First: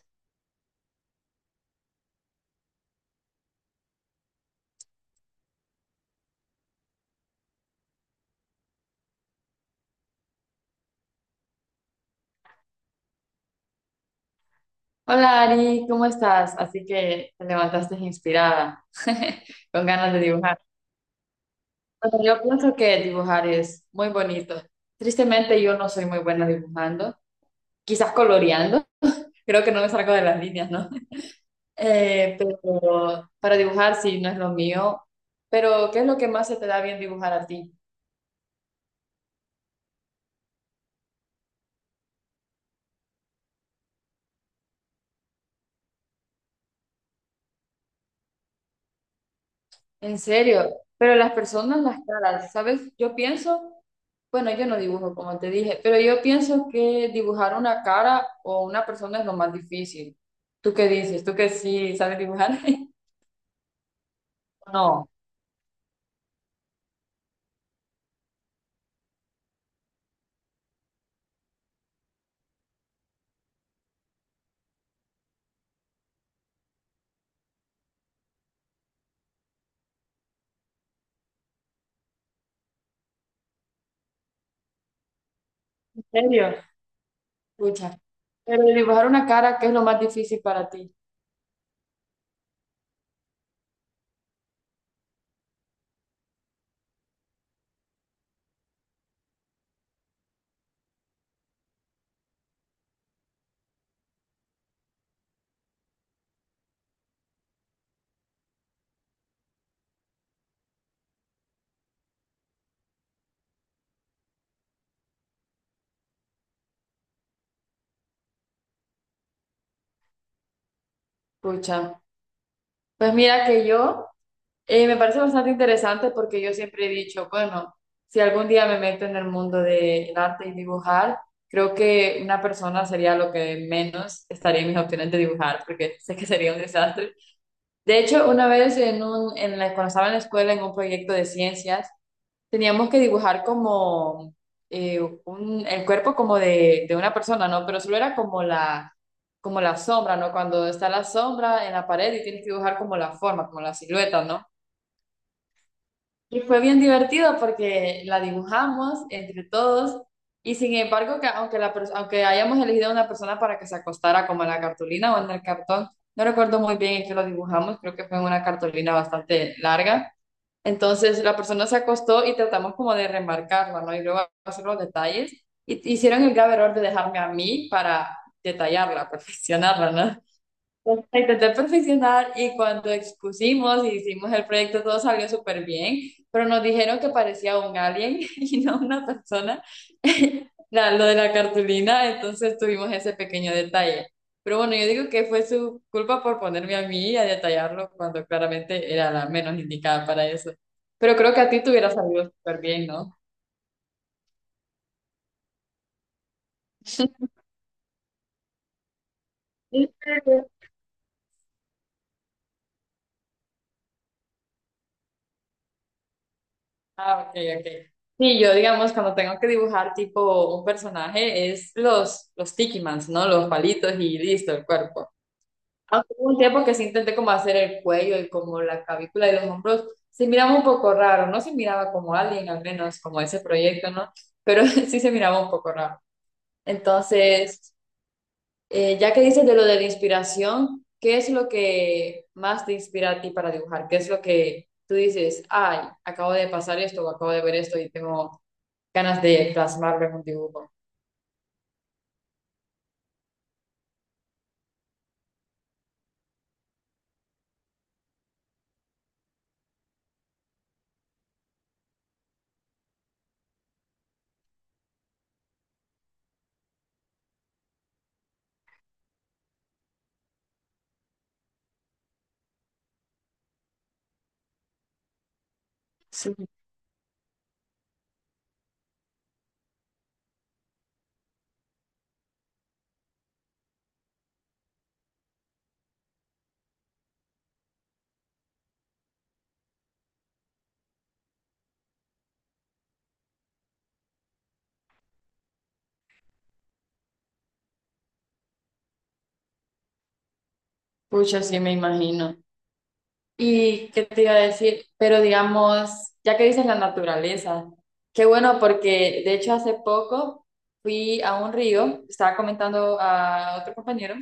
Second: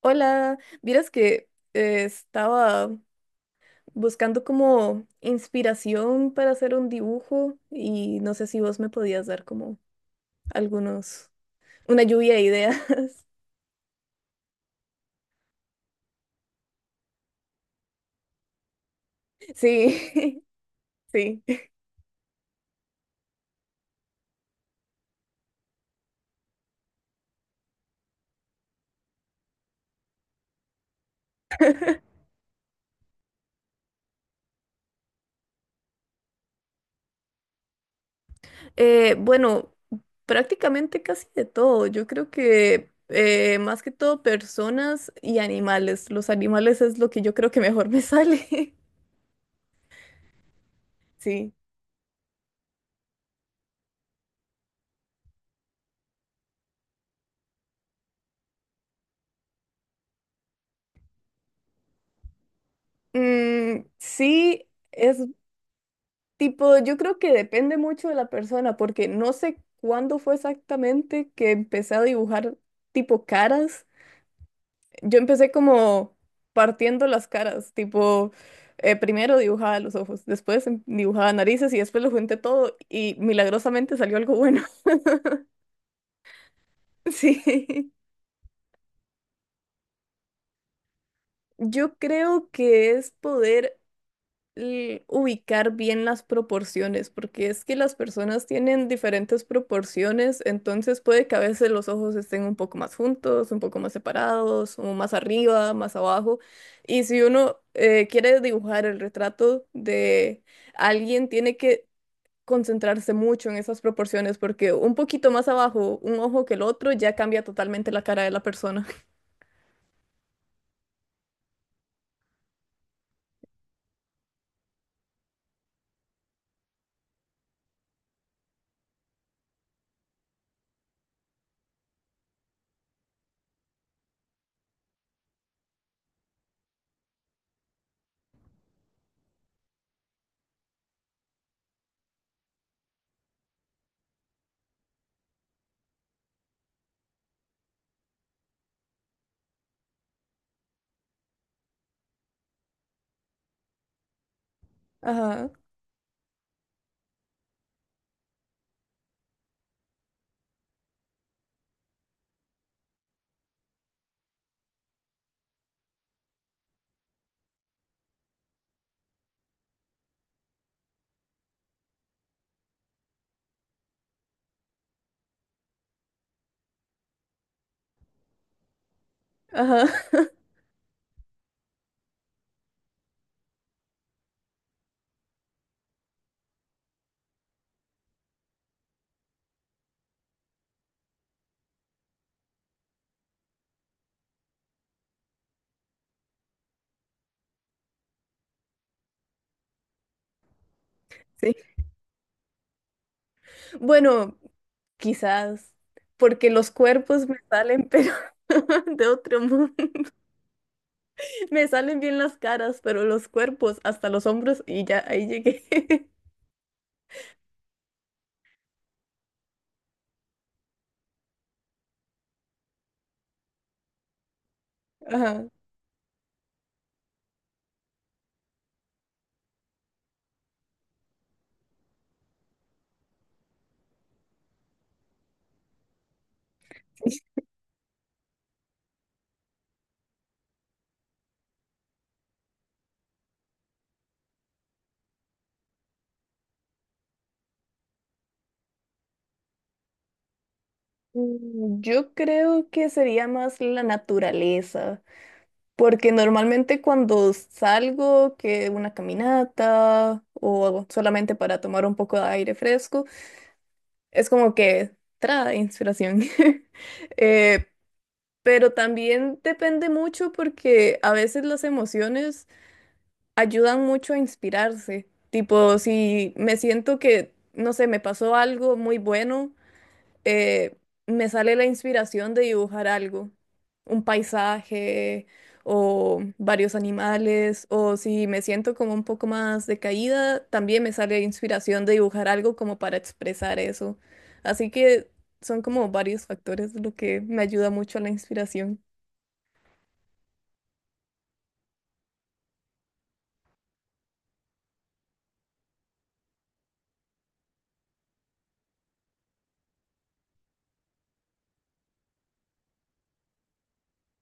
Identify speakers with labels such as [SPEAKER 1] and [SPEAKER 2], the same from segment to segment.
[SPEAKER 1] Hola, vieras que estaba buscando como inspiración para hacer un dibujo y no sé si vos me podías dar como algunos, una lluvia de ideas.
[SPEAKER 2] Hola Ari, ¿cómo estás? Así que te levantaste inspirada, con ganas de
[SPEAKER 1] Sí,
[SPEAKER 2] dibujar.
[SPEAKER 1] sí.
[SPEAKER 2] Bueno, yo pienso que dibujar es muy bonito. Tristemente yo no soy muy buena dibujando, quizás coloreando, creo que no me salgo de las líneas, ¿no? Eh, pero para dibujar sí no es lo mío, pero ¿qué es lo que más se te da bien dibujar a ti?
[SPEAKER 1] Bueno, prácticamente casi de todo. Yo creo que más que todo personas y animales. Los animales es lo que yo creo que mejor me sale.
[SPEAKER 2] En serio, pero las
[SPEAKER 1] Sí.
[SPEAKER 2] personas, las caras, ¿sabes? Yo pienso, bueno, yo no dibujo como te dije, pero yo pienso que dibujar una cara o una persona es lo más difícil. ¿Tú qué dices? ¿Tú que sí sabes dibujar?
[SPEAKER 1] Mm, sí.
[SPEAKER 2] No,
[SPEAKER 1] es Tipo, yo creo que depende mucho de la persona, porque no sé cuándo fue exactamente que empecé a dibujar tipo caras. Yo empecé como partiendo las caras, tipo, primero dibujaba los ojos, después dibujaba narices y después lo junté todo y milagrosamente salió algo bueno.
[SPEAKER 2] en serio,
[SPEAKER 1] Sí,
[SPEAKER 2] pucha. Pero dibujar una cara, ¿qué es lo más difícil para ti?
[SPEAKER 1] yo creo que es poder ubicar bien las proporciones, porque es que las personas tienen diferentes proporciones, entonces puede que a veces los ojos estén un poco más juntos, un poco más separados, o más arriba, más abajo. Y si uno quiere dibujar el retrato de alguien, tiene que concentrarse mucho en esas proporciones, porque un poquito más abajo, un ojo que el otro, ya cambia totalmente la cara de la persona.
[SPEAKER 2] Pucha. Pues mira que yo. Me parece bastante interesante porque yo siempre he dicho, bueno, si algún día me meto en el mundo del arte y dibujar, creo que una persona sería lo que menos estaría en mis opciones de dibujar, porque sé que sería un desastre. De hecho, una vez en un, en la, cuando estaba en la escuela en un proyecto de ciencias, teníamos que dibujar como eh, un, el cuerpo como de una persona, ¿no? Pero solo era como la sombra, ¿no? Cuando está la sombra en la pared y tienes que dibujar como la forma, como la silueta, ¿no?
[SPEAKER 1] Ajá,
[SPEAKER 2] Y fue bien divertido porque la dibujamos entre todos y sin embargo, que aunque, la, aunque hayamos elegido a una persona para que se acostara como en la cartulina o en el cartón, no recuerdo muy bien en qué lo dibujamos, creo que fue en una cartulina bastante larga. Entonces la persona se acostó y tratamos como de remarcarla, ¿no? Y luego hacer los detalles. Y hicieron el grave error de dejarme a mí para detallarla,
[SPEAKER 1] ajá.
[SPEAKER 2] perfeccionarla, no pues, intenté perfeccionar y cuando expusimos y hicimos el proyecto todo salió súper bien, pero nos dijeron que parecía un alien y no una persona, lo de la cartulina, entonces tuvimos ese pequeño detalle. Pero bueno, yo digo que fue su culpa por ponerme a mí a detallarlo cuando claramente era la menos indicada para eso. Pero creo que a
[SPEAKER 1] Sí.
[SPEAKER 2] ti te hubiera salido súper bien, ¿no?
[SPEAKER 1] Bueno, quizás, porque los cuerpos me salen, pero de otro mundo. Me salen bien las caras, pero los cuerpos hasta los hombros y ya ahí llegué.
[SPEAKER 2] Ah, ok, ok. Sí, yo digamos cuando tengo que dibujar tipo un personaje es los Tiki Mans, ¿no? Los palitos y listo, el cuerpo.
[SPEAKER 1] Ajá.
[SPEAKER 2] Aunque hubo un tiempo que sí intenté como hacer el cuello y como la clavícula y los hombros, se miraba un poco raro, no se miraba como alguien, al menos como ese proyecto, ¿no? Pero sí se miraba un poco raro. Entonces, ya que dices de lo de la inspiración, ¿qué es lo que más te inspira a ti para dibujar? ¿Qué es lo que tú dices, ay, acabo de pasar esto o acabo de ver esto y tengo ganas de plasmarlo en un dibujo?
[SPEAKER 1] Mm, yo creo que sería más la naturaleza, porque normalmente cuando salgo, que una caminata o algo solamente para tomar un poco de aire fresco, es como que trae inspiración. Eh, pero también depende mucho porque a veces las emociones ayudan mucho a inspirarse. Tipo, si
[SPEAKER 2] Sí,
[SPEAKER 1] me siento que, no sé, me pasó algo muy bueno, eh, me sale la inspiración de dibujar algo, un paisaje o varios animales, o si me siento como un poco más decaída, también me sale la inspiración de dibujar algo como para expresar eso. Así que son como varios factores lo que me ayuda mucho a la inspiración.
[SPEAKER 2] pucha, sí me imagino. ¿Y qué te iba a decir? Pero digamos, ya que dices la naturaleza, qué bueno porque de hecho hace poco fui a un río, estaba comentando a otro compañero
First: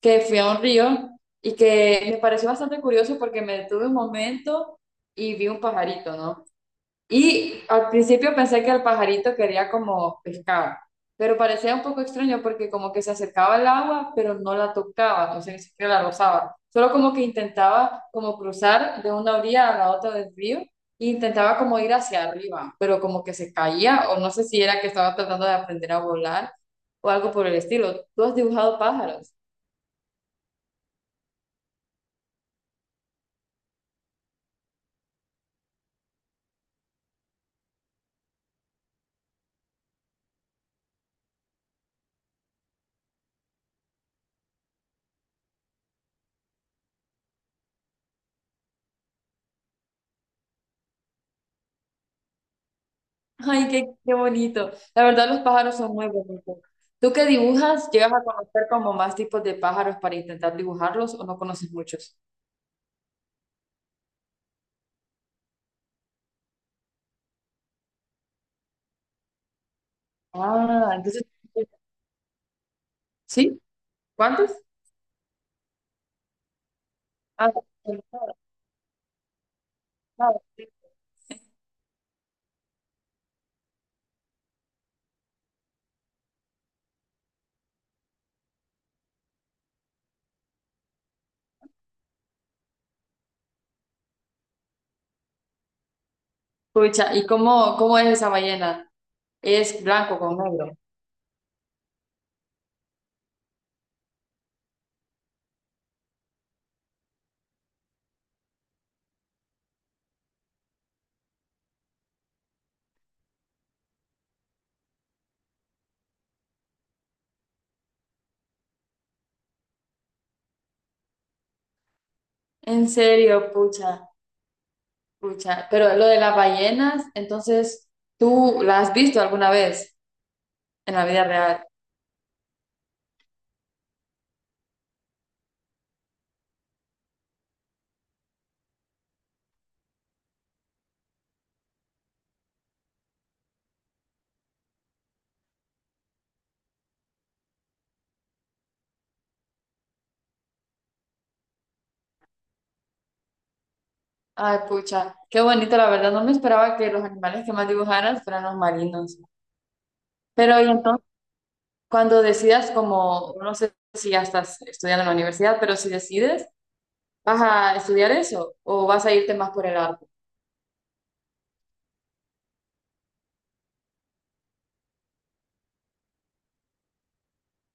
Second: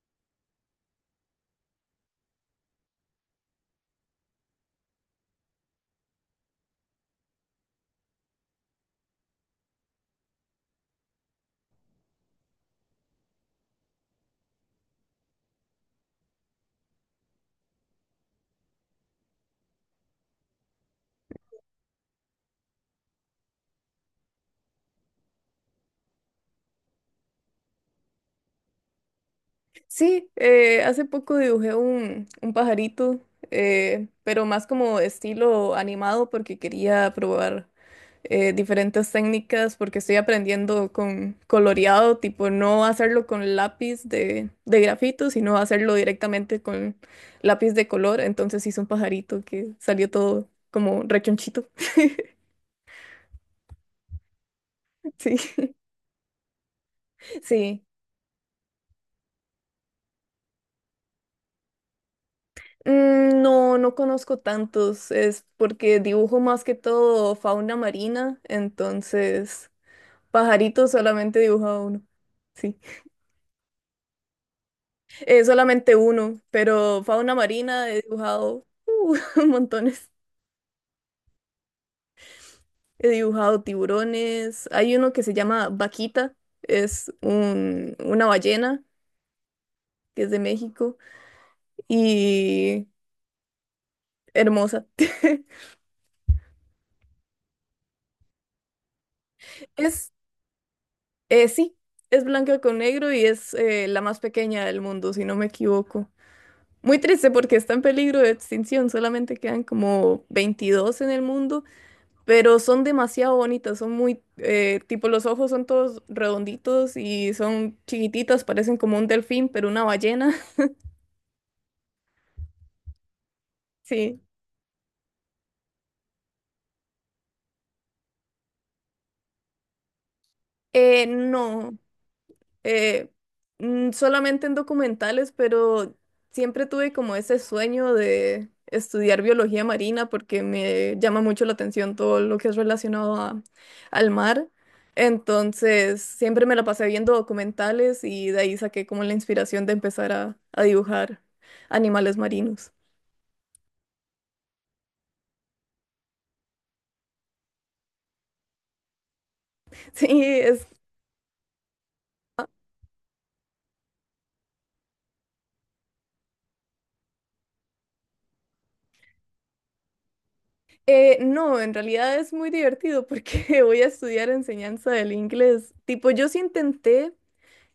[SPEAKER 2] que fui a un río y que me pareció bastante curioso porque me detuve un momento y vi un pajarito, ¿no? Y al principio pensé que el pajarito quería como pescado, pero parecía un poco extraño porque como que se acercaba al agua, pero no la tocaba, no sé ni siquiera la rozaba. Solo como que intentaba como cruzar de una orilla a la otra del río e intentaba como ir hacia arriba, pero como que se caía o no sé si era que estaba tratando de aprender a volar o algo por el estilo. ¿Tú has dibujado pájaros?
[SPEAKER 1] Sí, hace poco dibujé un pajarito, pero más como estilo animado porque quería probar diferentes técnicas porque estoy aprendiendo con coloreado, tipo no hacerlo con lápiz de grafito, sino hacerlo directamente con lápiz de color. Entonces hice un pajarito que salió todo como rechonchito.
[SPEAKER 2] Ay, qué, qué bonito. La verdad, los
[SPEAKER 1] Sí,
[SPEAKER 2] pájaros son muy bonitos. ¿Tú que
[SPEAKER 1] sí.
[SPEAKER 2] dibujas? ¿Llegas a conocer como más tipos de pájaros para intentar dibujarlos o no conoces muchos?
[SPEAKER 1] Mm, no, no conozco tantos, es porque dibujo más que todo fauna marina, entonces pajaritos
[SPEAKER 2] Ah, entonces,
[SPEAKER 1] solamente he dibujado uno, sí,
[SPEAKER 2] ¿sí? ¿Cuántos?
[SPEAKER 1] solamente uno, pero fauna
[SPEAKER 2] Ah,
[SPEAKER 1] marina
[SPEAKER 2] el
[SPEAKER 1] he
[SPEAKER 2] pájaro,
[SPEAKER 1] dibujado montones,
[SPEAKER 2] claro, sí.
[SPEAKER 1] he dibujado tiburones, hay uno que se llama Vaquita, una ballena que es de México y hermosa,
[SPEAKER 2] Pucha, ¿y cómo, cómo es esa ballena? ¿Es
[SPEAKER 1] es,
[SPEAKER 2] blanco con negro?
[SPEAKER 1] sí, es blanca con negro y es la más pequeña del mundo, si no me equivoco. Muy triste porque está en peligro de extinción, solamente quedan como 22 en el mundo, pero son demasiado bonitas, son muy, tipo los ojos son todos redonditos y son chiquititas, parecen como un delfín, pero una ballena,
[SPEAKER 2] En serio, pucha,
[SPEAKER 1] sí.
[SPEAKER 2] pucha. Pero lo de las ballenas, entonces, ¿tú la has visto alguna vez en la vida real?
[SPEAKER 1] No, eh, mm, solamente en documentales, pero siempre tuve como ese sueño de estudiar biología marina porque me llama mucho la atención todo lo que es relacionado al mar. Entonces, siempre me la pasé viendo documentales y de ahí saqué como la inspiración de empezar a dibujar animales marinos.
[SPEAKER 2] Ay, pucha, qué bonito, la verdad. No me esperaba que los animales que más dibujaras fueran los marinos.
[SPEAKER 1] Sí,
[SPEAKER 2] Pero, y
[SPEAKER 1] es...
[SPEAKER 2] entonces, cuando decidas, como, no sé si ya estás estudiando en la universidad, pero si decides, ¿vas a estudiar eso o vas a irte más por el arte?
[SPEAKER 1] no, en realidad es muy divertido porque voy a estudiar enseñanza del inglés. Tipo, yo sí intenté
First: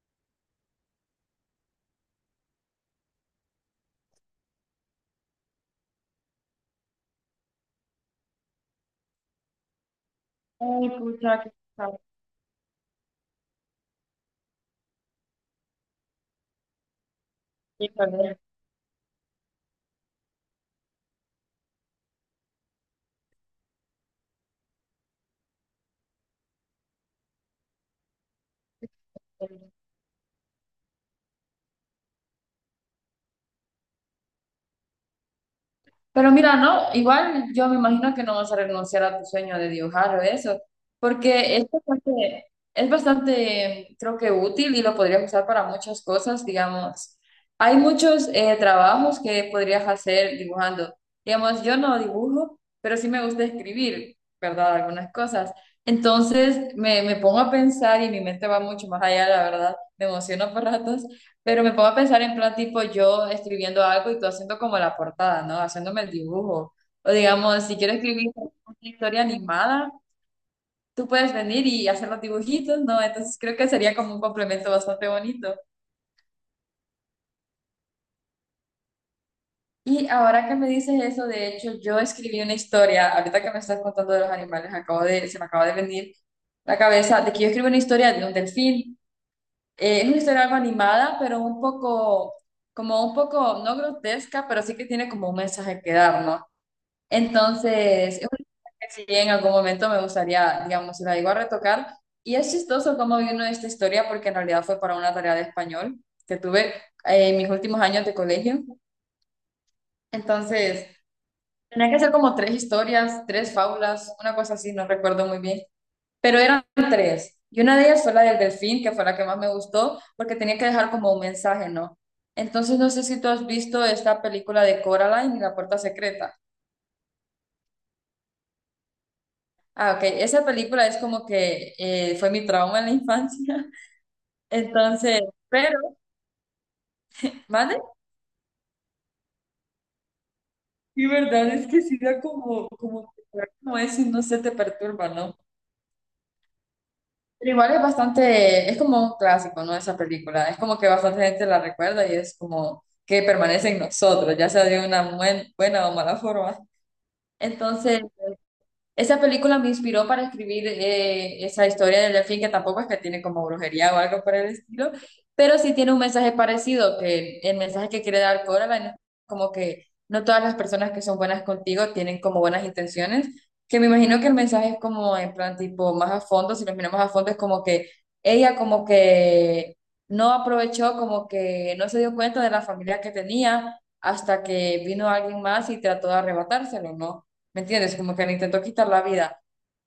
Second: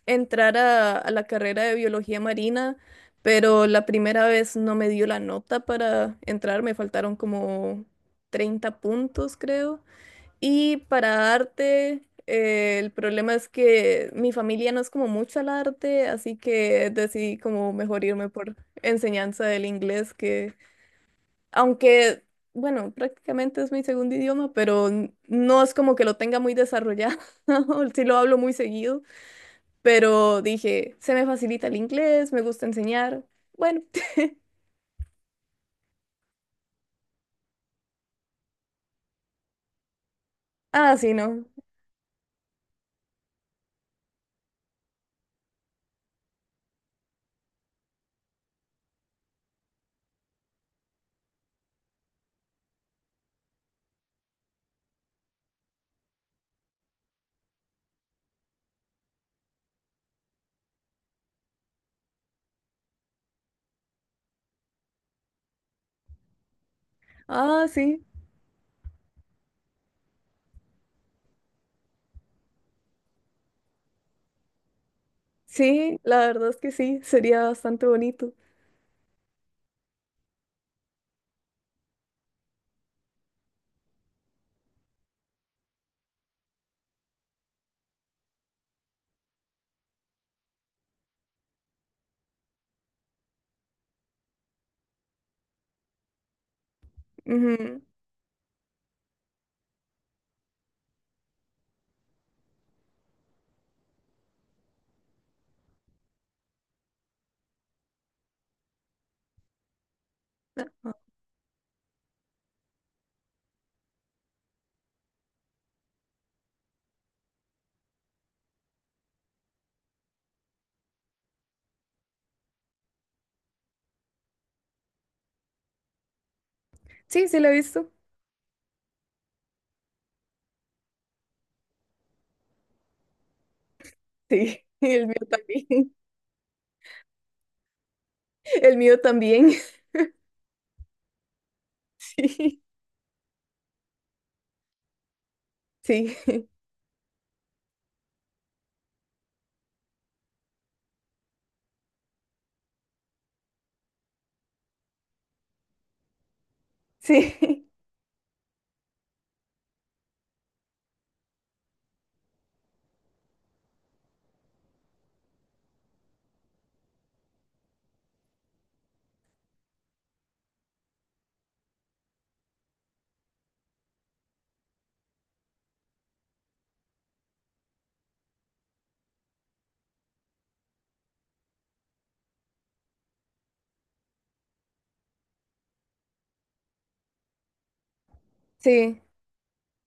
[SPEAKER 1] entrar a la carrera de biología marina, pero la primera vez no me dio la nota para entrar, me faltaron como 30 puntos, creo. Y
[SPEAKER 2] Ay,
[SPEAKER 1] para
[SPEAKER 2] pucha,
[SPEAKER 1] arte, el problema es que mi familia no es como mucho al arte, así que decidí como mejor irme por enseñanza del inglés, que aunque... Bueno, prácticamente es mi segundo idioma, pero no es como que lo tenga muy desarrollado. Sí lo hablo muy seguido,
[SPEAKER 2] qué.
[SPEAKER 1] pero dije, se me facilita el inglés, me gusta enseñar. Bueno,
[SPEAKER 2] Pero mira, no, igual yo me imagino que no vas a renunciar a tu sueño de dibujar o eso,
[SPEAKER 1] ah, sí, no.
[SPEAKER 2] porque es bastante, creo que útil y lo podrías usar para muchas cosas, digamos. Hay muchos trabajos que podrías hacer dibujando. Digamos, yo no dibujo, pero sí me gusta escribir, ¿verdad? Algunas cosas. Entonces me pongo a pensar y mi mente va mucho más allá, la verdad. Me emociono por ratos pero me pongo a pensar en plan tipo yo escribiendo algo y tú haciendo como la portada, ¿no? Haciéndome el dibujo. O digamos,
[SPEAKER 1] Ah,
[SPEAKER 2] si quiero
[SPEAKER 1] sí,
[SPEAKER 2] escribir una historia animada, tú puedes venir y hacer los dibujitos, ¿no? Entonces creo que sería como un complemento bastante bonito.
[SPEAKER 1] sí, la verdad es que sí, sería bastante bonito.
[SPEAKER 2] Y ahora que me dices eso, de hecho, yo escribí una historia, ahorita que me estás contando de los animales, acabo de, se me acaba de venir la cabeza de que yo escribo una historia de un delfín. Es una historia algo animada, pero un poco, como un poco, no grotesca, pero sí que tiene como un mensaje que dar, ¿no?
[SPEAKER 1] Ujú.
[SPEAKER 2] Entonces, es una que sí en algún momento me gustaría, digamos, si la digo a retocar. Y es chistoso cómo vino esta historia, porque en realidad fue para una tarea de español que tuve en mis últimos años de colegio. Entonces,
[SPEAKER 1] Ajá.
[SPEAKER 2] tenía que hacer como tres historias, tres fábulas, una cosa así, no recuerdo muy bien. Pero eran tres. Y una de ellas fue la del delfín, que fue la que más me gustó, porque tenía que dejar como un mensaje, ¿no? Entonces, no sé si tú has visto esta película de Coraline y la puerta secreta.
[SPEAKER 1] Sí, sí, lo he visto.
[SPEAKER 2] Ah, ok. Esa película es como que fue mi trauma en la infancia.
[SPEAKER 1] Sí, el mío
[SPEAKER 2] Entonces, pero,
[SPEAKER 1] también.
[SPEAKER 2] ¿vale?
[SPEAKER 1] El mío también.
[SPEAKER 2] Y verdad es que sí da
[SPEAKER 1] Sí,
[SPEAKER 2] como, como, como eso y no se te perturba, ¿no?
[SPEAKER 1] sí,
[SPEAKER 2] Pero igual es bastante, es como un clásico, ¿no? Esa película. Es como que bastante gente la recuerda y es como que permanece en nosotros, ya sea de una buena o mala forma.
[SPEAKER 1] sí,
[SPEAKER 2] Entonces, esa película me inspiró para escribir esa historia del delfín, que tampoco es que tiene como brujería o algo por el estilo, pero sí tiene un mensaje parecido, que el mensaje que quiere dar Coraline es como que no todas las personas que son buenas contigo tienen como buenas intenciones, que me imagino que el mensaje es como en plan tipo más a fondo, si lo miramos a fondo es como que ella como que no aprovechó, como que no se dio cuenta de la familia que tenía hasta que vino alguien más y trató de arrebatárselo, ¿no? ¿Me entiendes? Como que le intentó quitar
[SPEAKER 1] sí,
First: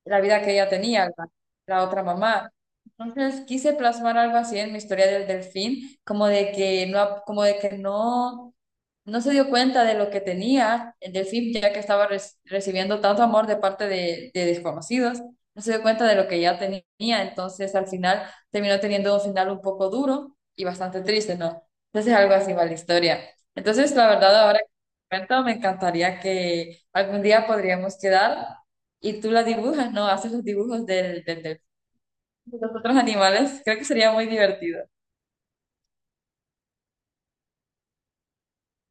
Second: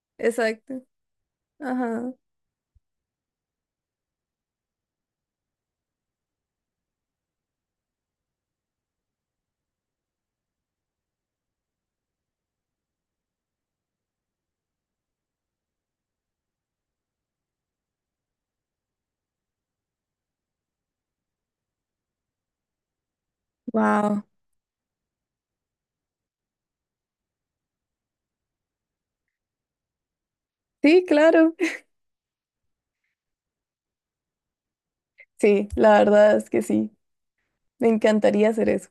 [SPEAKER 2] la vida que ella
[SPEAKER 1] exacto.
[SPEAKER 2] tenía, la otra
[SPEAKER 1] Ajá.
[SPEAKER 2] mamá. Entonces quise plasmar algo así en mi historia del delfín, como de que no, como de que no, no se dio cuenta de lo que tenía el delfín, ya que estaba recibiendo tanto amor de parte de desconocidos, no se dio cuenta de lo que ya tenía. Entonces al final terminó teniendo un final un poco duro y bastante triste, ¿no? Entonces algo así va la historia. Entonces, la
[SPEAKER 1] Wow.
[SPEAKER 2] verdad, ahora cuento, me encantaría que algún día podríamos quedar y tú la dibujas, ¿no? Haces los dibujos
[SPEAKER 1] Sí,
[SPEAKER 2] del,
[SPEAKER 1] claro.
[SPEAKER 2] de los otros animales. Creo que sería muy divertido.
[SPEAKER 1] Sí, la verdad es que sí. Me encantaría hacer eso.